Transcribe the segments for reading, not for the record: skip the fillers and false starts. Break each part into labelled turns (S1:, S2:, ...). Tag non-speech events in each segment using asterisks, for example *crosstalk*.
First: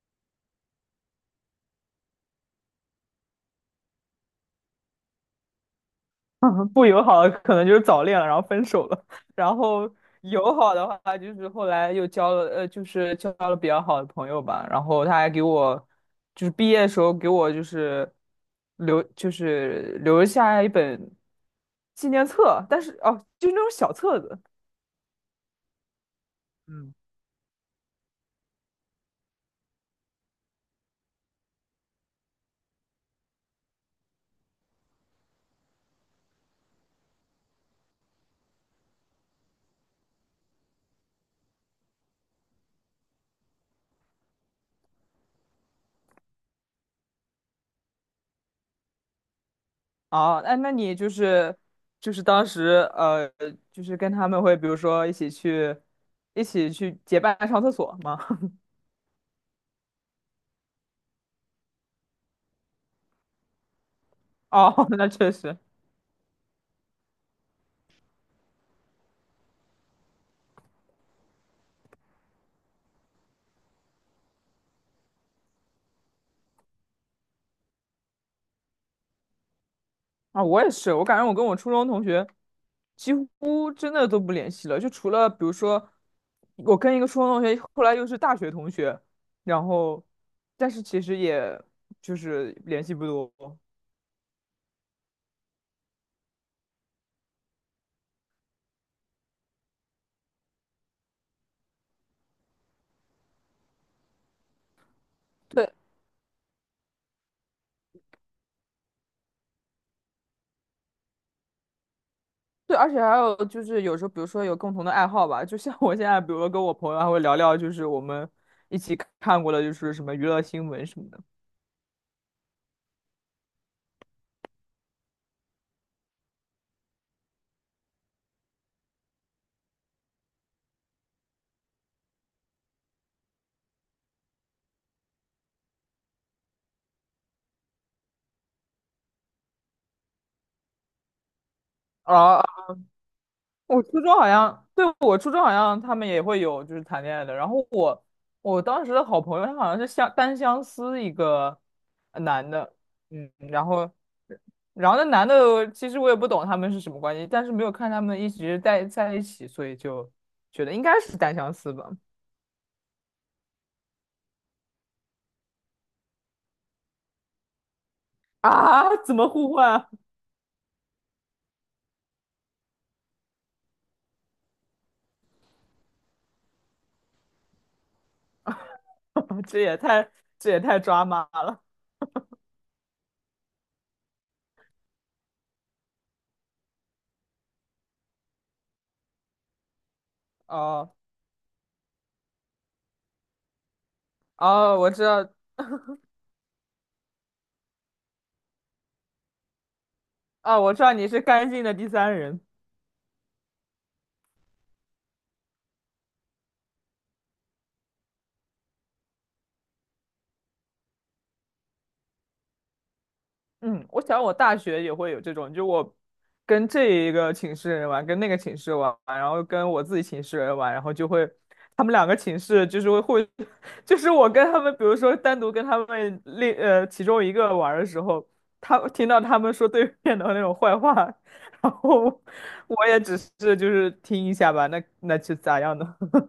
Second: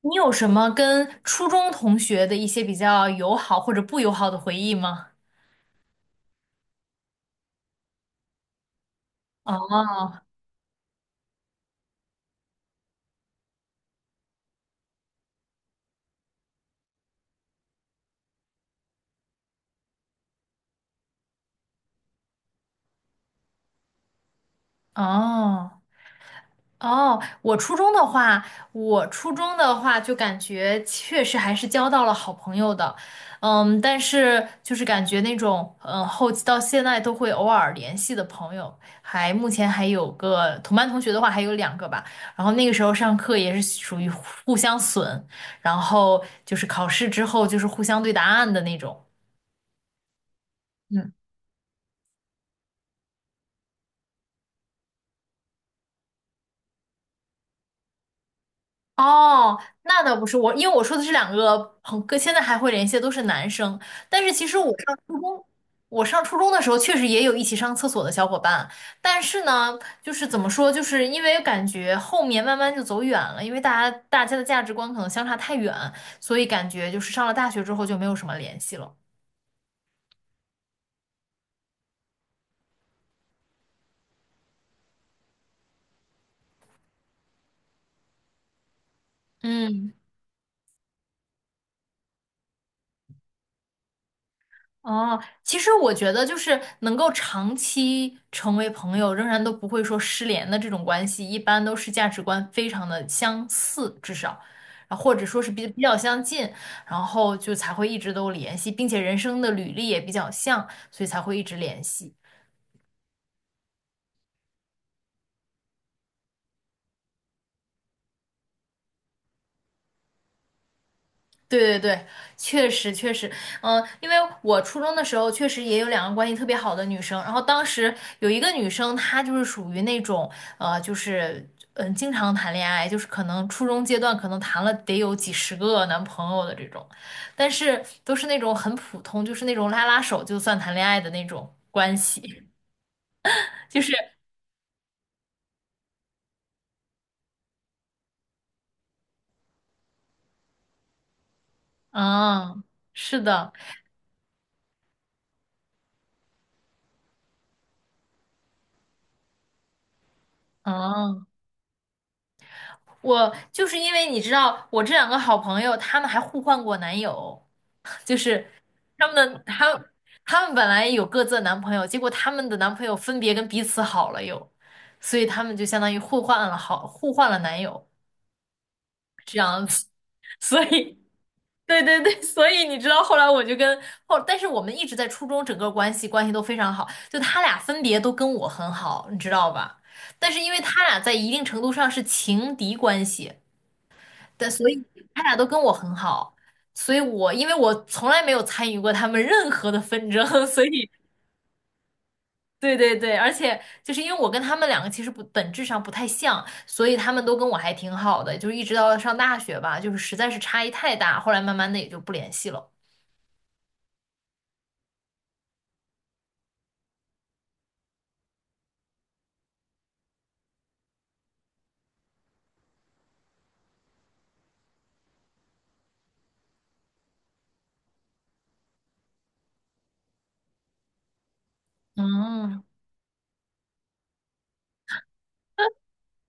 S1: 你有什么跟初中同学的一些比较友好或者不友好的回忆吗？
S2: *laughs* 不友好的可能就是早恋了，然后分手了，然后
S1: 哦
S2: 友好的话就是后来又交了，就是交了比较好的朋友吧，然后他还给我，就是毕业的时候给我就是留下一本纪念册，但是哦，就是那种小册子。
S1: 哦
S2: 嗯，
S1: 哦，我初中的话，就感觉确实还是交到了好朋友的。嗯，但是就是感觉那种后期到现在都会偶尔联系的朋友，还目前还有个同班同学的话还有两个吧。然后那个时候上课也是属于互相损，然后就是考试之后就是互相对答案的那种。
S2: 哦，那你就
S1: 嗯。
S2: 是就是当时就是跟他们会比如说一起去结伴上厕所吗？*laughs*
S1: 哦，那倒不是我，因为我说的是两个朋哥，现在还会联系的都是男生。但是其实我
S2: 哦，
S1: 上
S2: 那
S1: 初
S2: 确
S1: 中，
S2: 实。
S1: 我上初中的时候确实也有一起上厕所的小伙伴，但是呢，就是怎么说，就是因为感觉后面慢慢就走远了，因为大家的价值观可能相差太远，所以感觉就是上了大学之后就没有什么联系了。
S2: 啊，我也是，我感觉我跟我初中同学几乎真的都不联系了，就除了比如说，我跟一个初中同学，后来又是大学同学，然
S1: 嗯。
S2: 后，但是其实也就是联系不多。
S1: 哦，其实我觉得就是能够长期成为朋友，仍然都不会说失联的这种关系，一般都是价值观非常的相似，至少，啊，或者说是
S2: 对
S1: 比较相近，然后就才会一直都联系，并且人生的履历也比较像，所以才会一直联系。
S2: 对，而且还有就是有时候，比如说有共同的爱好吧，就像我现在，比如说跟我朋友还会聊聊，就是我们一起看过的，就是什么娱乐新闻什么的。
S1: 对对对，确实确实，嗯，因为我初中的时候确实也有两个关系特别好的女生，然后当时有一个女生，她就是属于那种，就是经常谈恋爱，就是可能初中阶段可能谈了得有几十个男朋友的这种，但是都是那种很普通，就是那种拉拉手就算谈恋爱的那种关系，
S2: 哦
S1: *laughs* 就
S2: 我
S1: 是
S2: 初中好像，对，我初中好像他们也会有就是谈恋爱的。然后我当时的好朋友，他好像是相单相思一个男
S1: 嗯，
S2: 的，
S1: 是
S2: 嗯，
S1: 的，
S2: 然后然后那男的其实我也不懂他们是什么关系，但是没有看他们一直在一起，所以就觉得应该是
S1: 嗯。
S2: 单相思吧。
S1: 我就是因为你知道，我这两个好朋友，他们还互换过男友，*laughs* 就是
S2: 啊，*laughs*
S1: 他们
S2: 怎么
S1: 的
S2: 互换
S1: 他们
S2: 啊
S1: 他们本来有各自的男朋友，结果他们的男朋友分别跟彼此好了又，所以他们就相当于互换了互换了男友这
S2: *laughs* 这
S1: 样
S2: 也
S1: 子，
S2: 太
S1: *laughs*
S2: 这也
S1: 所
S2: 太
S1: 以
S2: 抓马了。
S1: 对对对。所以你知道后来我就，但是我们一直在初中整个关系都非常好，就他俩分别都跟我很好，你知道吧？但是因为他
S2: 哦
S1: 俩在一定程度上是情敌关系。但所以
S2: 哦，我知
S1: 他
S2: 道，
S1: 俩都跟我很好，所以我因为我从来没有参与过他们任何的纷争，*laughs*
S2: 哦，
S1: 所
S2: 我知
S1: 以
S2: 道你是干净的第三人。
S1: 对对对。而且就是因为我跟他们两个其实不本质上不太像，所以他们都跟我还挺好的，就是一直到上大学吧，就是实在是差异太大，后来慢慢的也就不联系了。
S2: 嗯，我想我大学也会有这种，就我跟这一个寝室人玩，跟那个寝室玩，然后跟我自己寝室人玩，然后就会他们两个寝室就是会，*laughs* 就是我跟他们，比如说单独跟他们另其中一个玩的时候，他听到他们说对面的那种坏话，*laughs* 然后
S1: 嗯，
S2: 我也只是就是听一下吧，那那就咋样呢？*laughs*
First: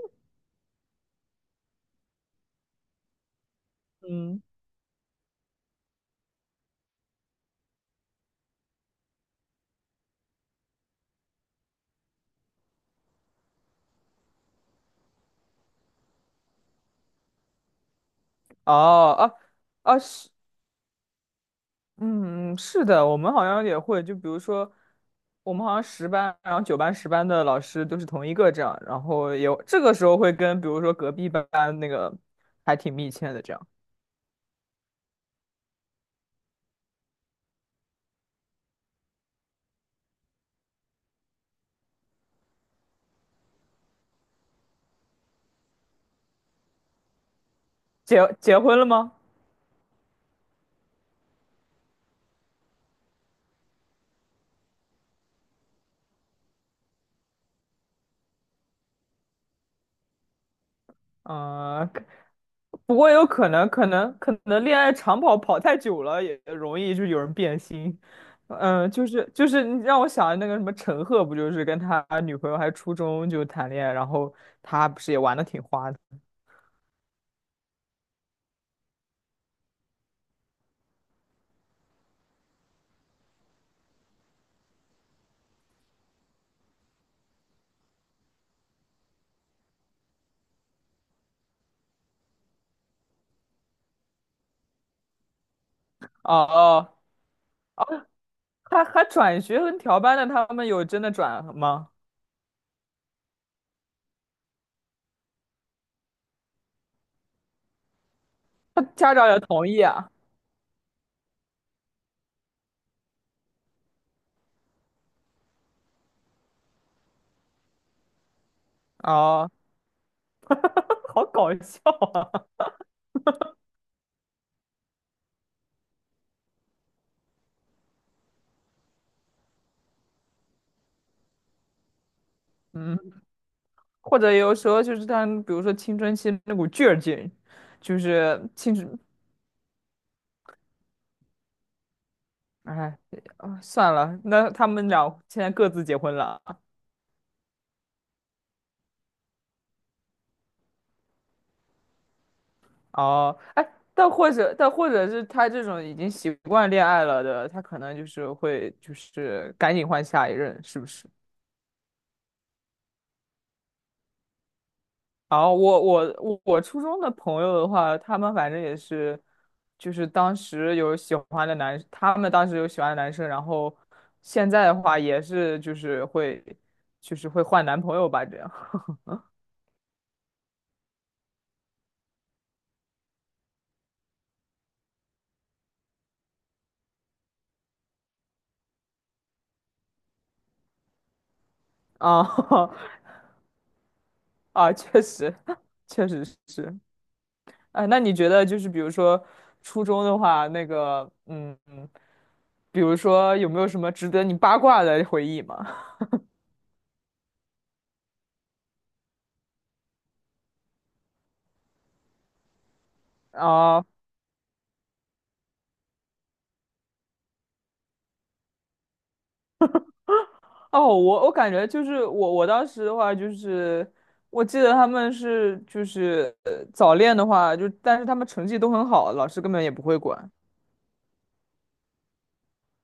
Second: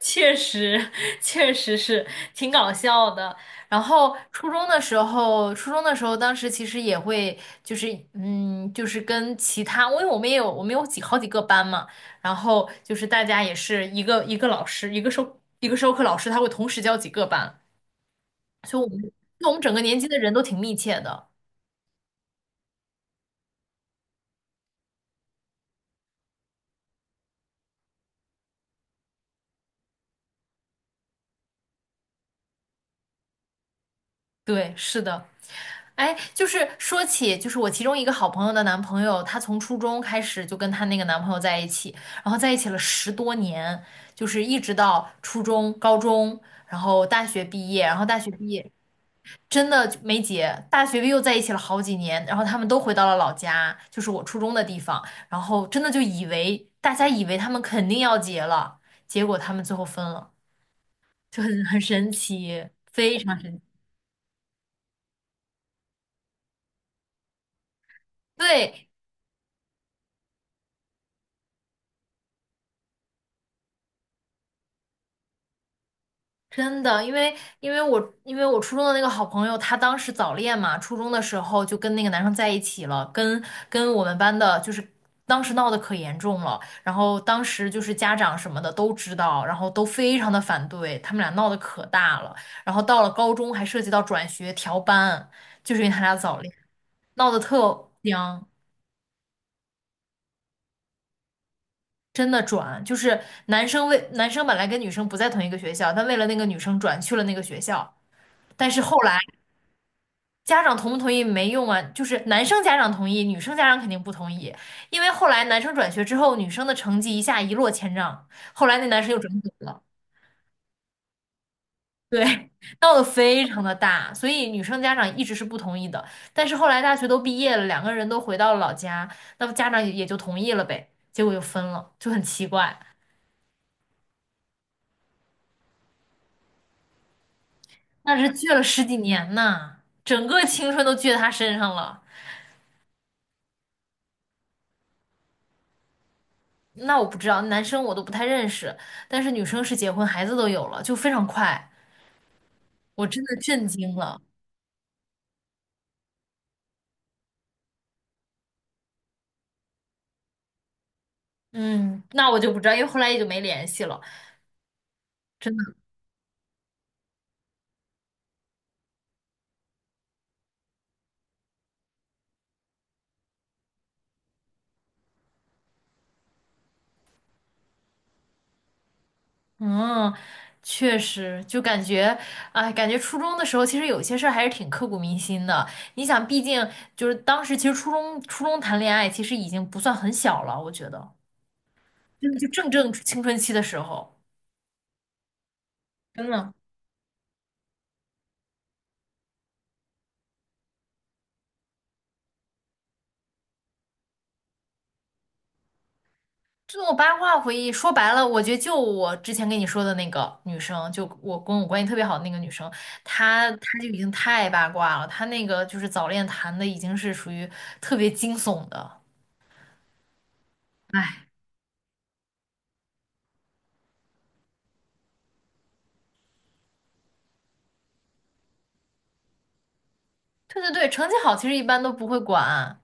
S1: 确实，确实是挺搞笑的。然后
S2: 嗯，
S1: 初中的时候，当时其实也会，就是嗯，就是跟其他，因为我们也有，我们有好几个班嘛，然后就是大家也是一个老师，一个授课老师，他会同时教几个班，
S2: 哦
S1: 所以我们，所
S2: 哦哦，
S1: 以我们整个
S2: 啊
S1: 年
S2: 啊
S1: 级的
S2: 是
S1: 人都挺密切的。
S2: 嗯，是的，我们好像也会，就比如说，我们好像十班，然后九班、十班的老师都是同一个这样，然后也这个时候会跟，比如说隔壁班那个还挺密切的这样。
S1: 对，是的。哎，就是说起，就是我其中一个好朋友的男朋友，他从初中开始就跟她那个男朋友在一起，然后在一起了十多年，就是一直到初中、高中，然后大学毕业，
S2: 结结婚了吗？
S1: 真的就没结，大学毕业又在一起了好几年，然后他们都回到了老家，就是我初中的地方，然后真的就以为他们肯定要结了，结果他们最后分了，就很
S2: 嗯、可
S1: 神奇，
S2: 不过
S1: 非
S2: 有
S1: 常。
S2: 可能，可能恋爱长跑跑太久了，也容易就有人变心。
S1: 对，
S2: 嗯、就是就是你让我想那个什么陈赫，不就是跟他女朋友还初中就谈恋爱，然后他不是也玩的挺花的。
S1: 真的，因为因为我初中的那个好朋友，她当时早恋嘛，初中的时候就跟那个男生在一起了，跟我们班的，就是当时闹得可严重了，然后当时就是家长什么的都知道，然后都非常的反对，他们俩闹得可大了，然后到了高中还涉及到转学调班，就是因为他俩
S2: 哦
S1: 早恋，
S2: 哦，
S1: 闹得特僵。
S2: 他还转学跟调班的，他们有真的转吗？
S1: 真的转，就是男生本来跟女生不在同一个学校，但为了那个女生转去了那个学校。但是
S2: 他
S1: 后
S2: 家
S1: 来
S2: 长也同意啊？
S1: 家长同不同意没用啊，就是男生家长同意，女生家长肯定不同意，因为后来男生转学之后，女生的成绩一下一落千丈，后来那男生又转
S2: 哦，
S1: 走了。
S2: *laughs* 好搞笑
S1: 对，
S2: 啊！
S1: *laughs* 闹得非常的大，所以女生家长一直是不同意的，但是后来大学都毕业了，两个人都回到了老家，那么家长也也就同意了呗，结果又分了，就很奇
S2: *laughs*
S1: 怪，
S2: 嗯，或者有时候就是他们比如说青春期那股劲儿劲，就
S1: 那是
S2: 是
S1: 倔了
S2: 青
S1: 十
S2: 春，
S1: 几年呐，整个青春都倔他身上了。
S2: 哎，啊算了，那他们俩现在各自结婚了。
S1: 那我不知道，男生我都不太认识，但是女生是结婚，孩子都有了，就非常快。我真的
S2: 哦，
S1: 震
S2: 哎，
S1: 惊了。
S2: 但或者是他这种已经习惯恋爱了的，他可能就是会就是赶紧换下一任，是不是？
S1: 嗯，那我就不知道，因为后来也就没联系了。
S2: 啊，
S1: 真的，
S2: 我初中的朋友的话，他们反正也是，就是当时有喜欢的男，他们当时有喜欢的男生，然后现在的话也是就是会，就是会换男朋友吧，这样
S1: 嗯，确实，就感觉，哎，感觉初中的时候，其实有些事儿还是挺刻骨铭心的。你想，毕竟就是当时，其实初中谈恋爱，其实已经不算很小了，我觉得，
S2: 啊
S1: 真的就正青春期的时候，
S2: *laughs* 啊，确实 *laughs* 确实
S1: 真的。
S2: 是，啊。那你觉得就是比如说初中的话，那个比如说有没有什么值得你八卦的回忆吗？
S1: 这种八卦回忆，说白了，我觉得就我之前跟你说的那个女生，就我跟我关系特别好的那个女生，
S2: *laughs*
S1: 她
S2: 啊
S1: 就已经太八卦了，她那个就是早恋谈的已经是属于特别惊悚的。
S2: 哦，我
S1: 哎，
S2: 我感觉就是我当时的话就是，我记得他们是就是早恋的话，就但是他们成绩都很好，老师根本也不会管，
S1: 对对对，成绩好其实一般都不会管，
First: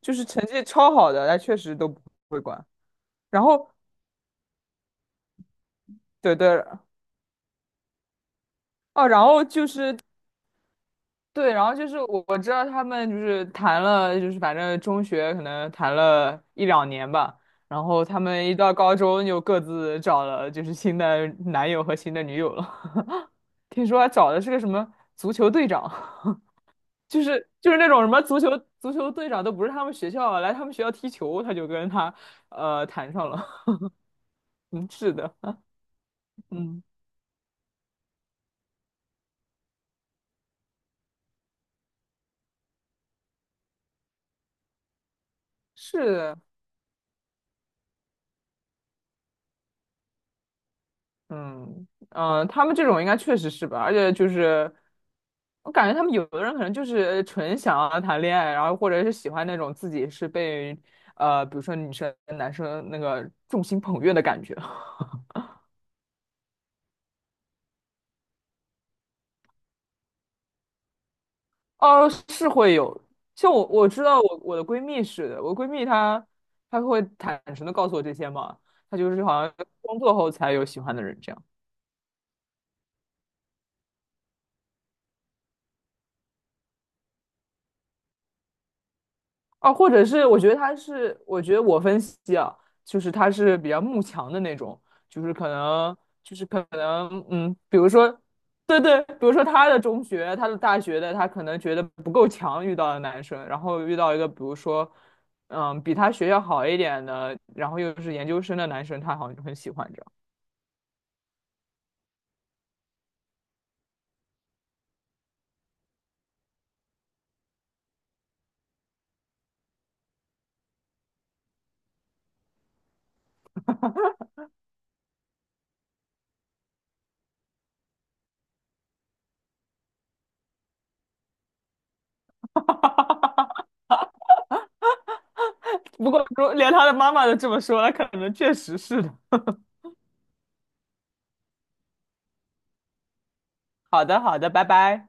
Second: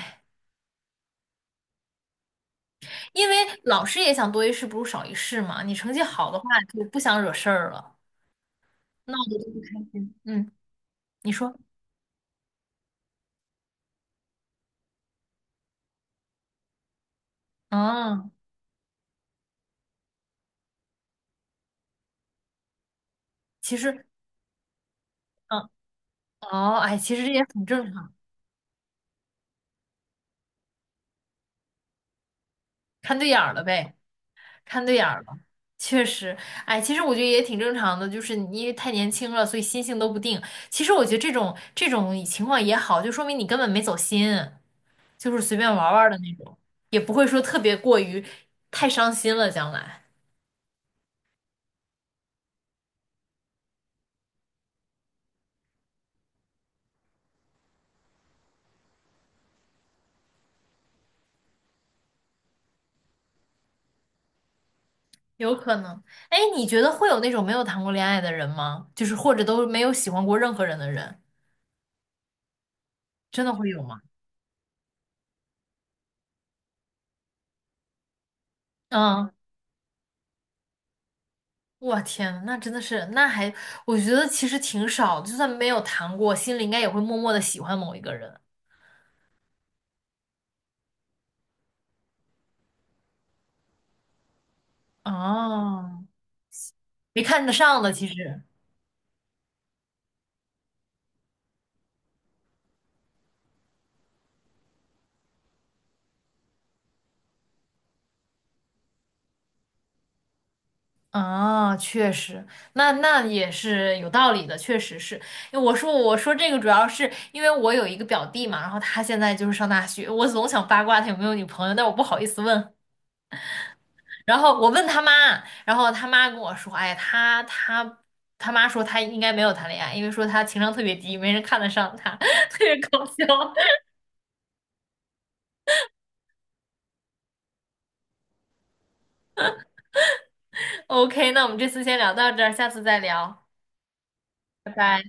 S2: 就是成绩超好的，他确实都不会管。
S1: 因为
S2: 然后
S1: 老师也想多一事不如少一事嘛，你成绩好
S2: 对
S1: 的话
S2: 对
S1: 就不想惹事儿了，
S2: 哦，
S1: 闹
S2: 然
S1: 得
S2: 后
S1: 就不开
S2: 就是
S1: 嗯，你
S2: 对，
S1: 说，
S2: 然后就是我知道他们就是谈了，就是反正中学可能谈了一两年吧，然后他
S1: 嗯，
S2: 们一到高中就各自找了就是新的男友和新的女友了。*laughs*
S1: 其
S2: 听说
S1: 实，
S2: 还找的是个什么足球队
S1: 嗯，
S2: 长。
S1: 哦，哎，其
S2: 就
S1: 实这也
S2: 是
S1: 很
S2: 就是那
S1: 正
S2: 种什
S1: 常，
S2: 么足球队长都不是他们学校的来他们学校踢球，他就跟他谈
S1: 看对
S2: 上
S1: 眼
S2: 了。
S1: 儿了
S2: *laughs*
S1: 呗。看
S2: 嗯，
S1: 对眼
S2: 是
S1: 儿
S2: 的，
S1: 了，确实。哎，
S2: 嗯，
S1: 其实我觉得也挺正常的，就是你因为太年轻了，所以心性都不定。其实我觉得这种情况也好，就说明你根本没走心，就是随便玩儿玩儿
S2: 是
S1: 的那
S2: 的，
S1: 种，也不会说特别过于太伤心了，将来
S2: 嗯嗯、他们这种应该确实是吧？而且就是我感觉他们有的人可能就是纯想要谈恋爱，然后或者是喜欢那种自己是被比如说女生男生那个众星捧月的感觉。
S1: 有可能。哎，你觉得会有那种没有谈过恋爱的人吗？就是或者都没有喜欢过任何人的人，
S2: 哦，是会有。
S1: 真的
S2: 像我
S1: 会有
S2: 我
S1: 吗？
S2: 知道我的闺蜜是的，我闺蜜她会坦诚的告诉我这些嘛，她就是
S1: 嗯，
S2: 好像工作后才有喜欢的人这样。
S1: 我天呐那真的是，那还，我觉得其实挺少，就算没有谈过，心里应该也会默默的喜欢某一个人。
S2: 哦，或者是我觉得他是，我觉得我分析啊，就是他是比较慕强的那种，就是可能，
S1: 哦，
S2: 就是可
S1: 没
S2: 能，
S1: 看得
S2: 嗯，比
S1: 上
S2: 如
S1: 的其
S2: 说，
S1: 实。
S2: 对对，比如说他的中学、他的大学的，他可能觉得不够强，遇到的男生，然后遇到一个比如说，嗯，比他学校好一点的，然后又是研究生的男生，他好像就很喜欢这样。
S1: 啊，确实，那那也是有道理的，确实是。因为我说这个主要是因为我有一个表弟嘛，然后他现在就是上大学，我总想八卦他有没有女朋友，但我不好意思问。然后我问他妈，然后他妈跟我说，哎，他他妈说他应该没有谈恋爱，因为说他情商特别低，没人看得上他，*laughs* 特别搞笑。
S2: *laughs* 不过如连他的妈妈都这么说，了，可能确实是的。
S1: *laughs* OK，那我们这次先聊到这儿，下次再聊，
S2: 好的，好的，拜
S1: 拜拜。
S2: 拜。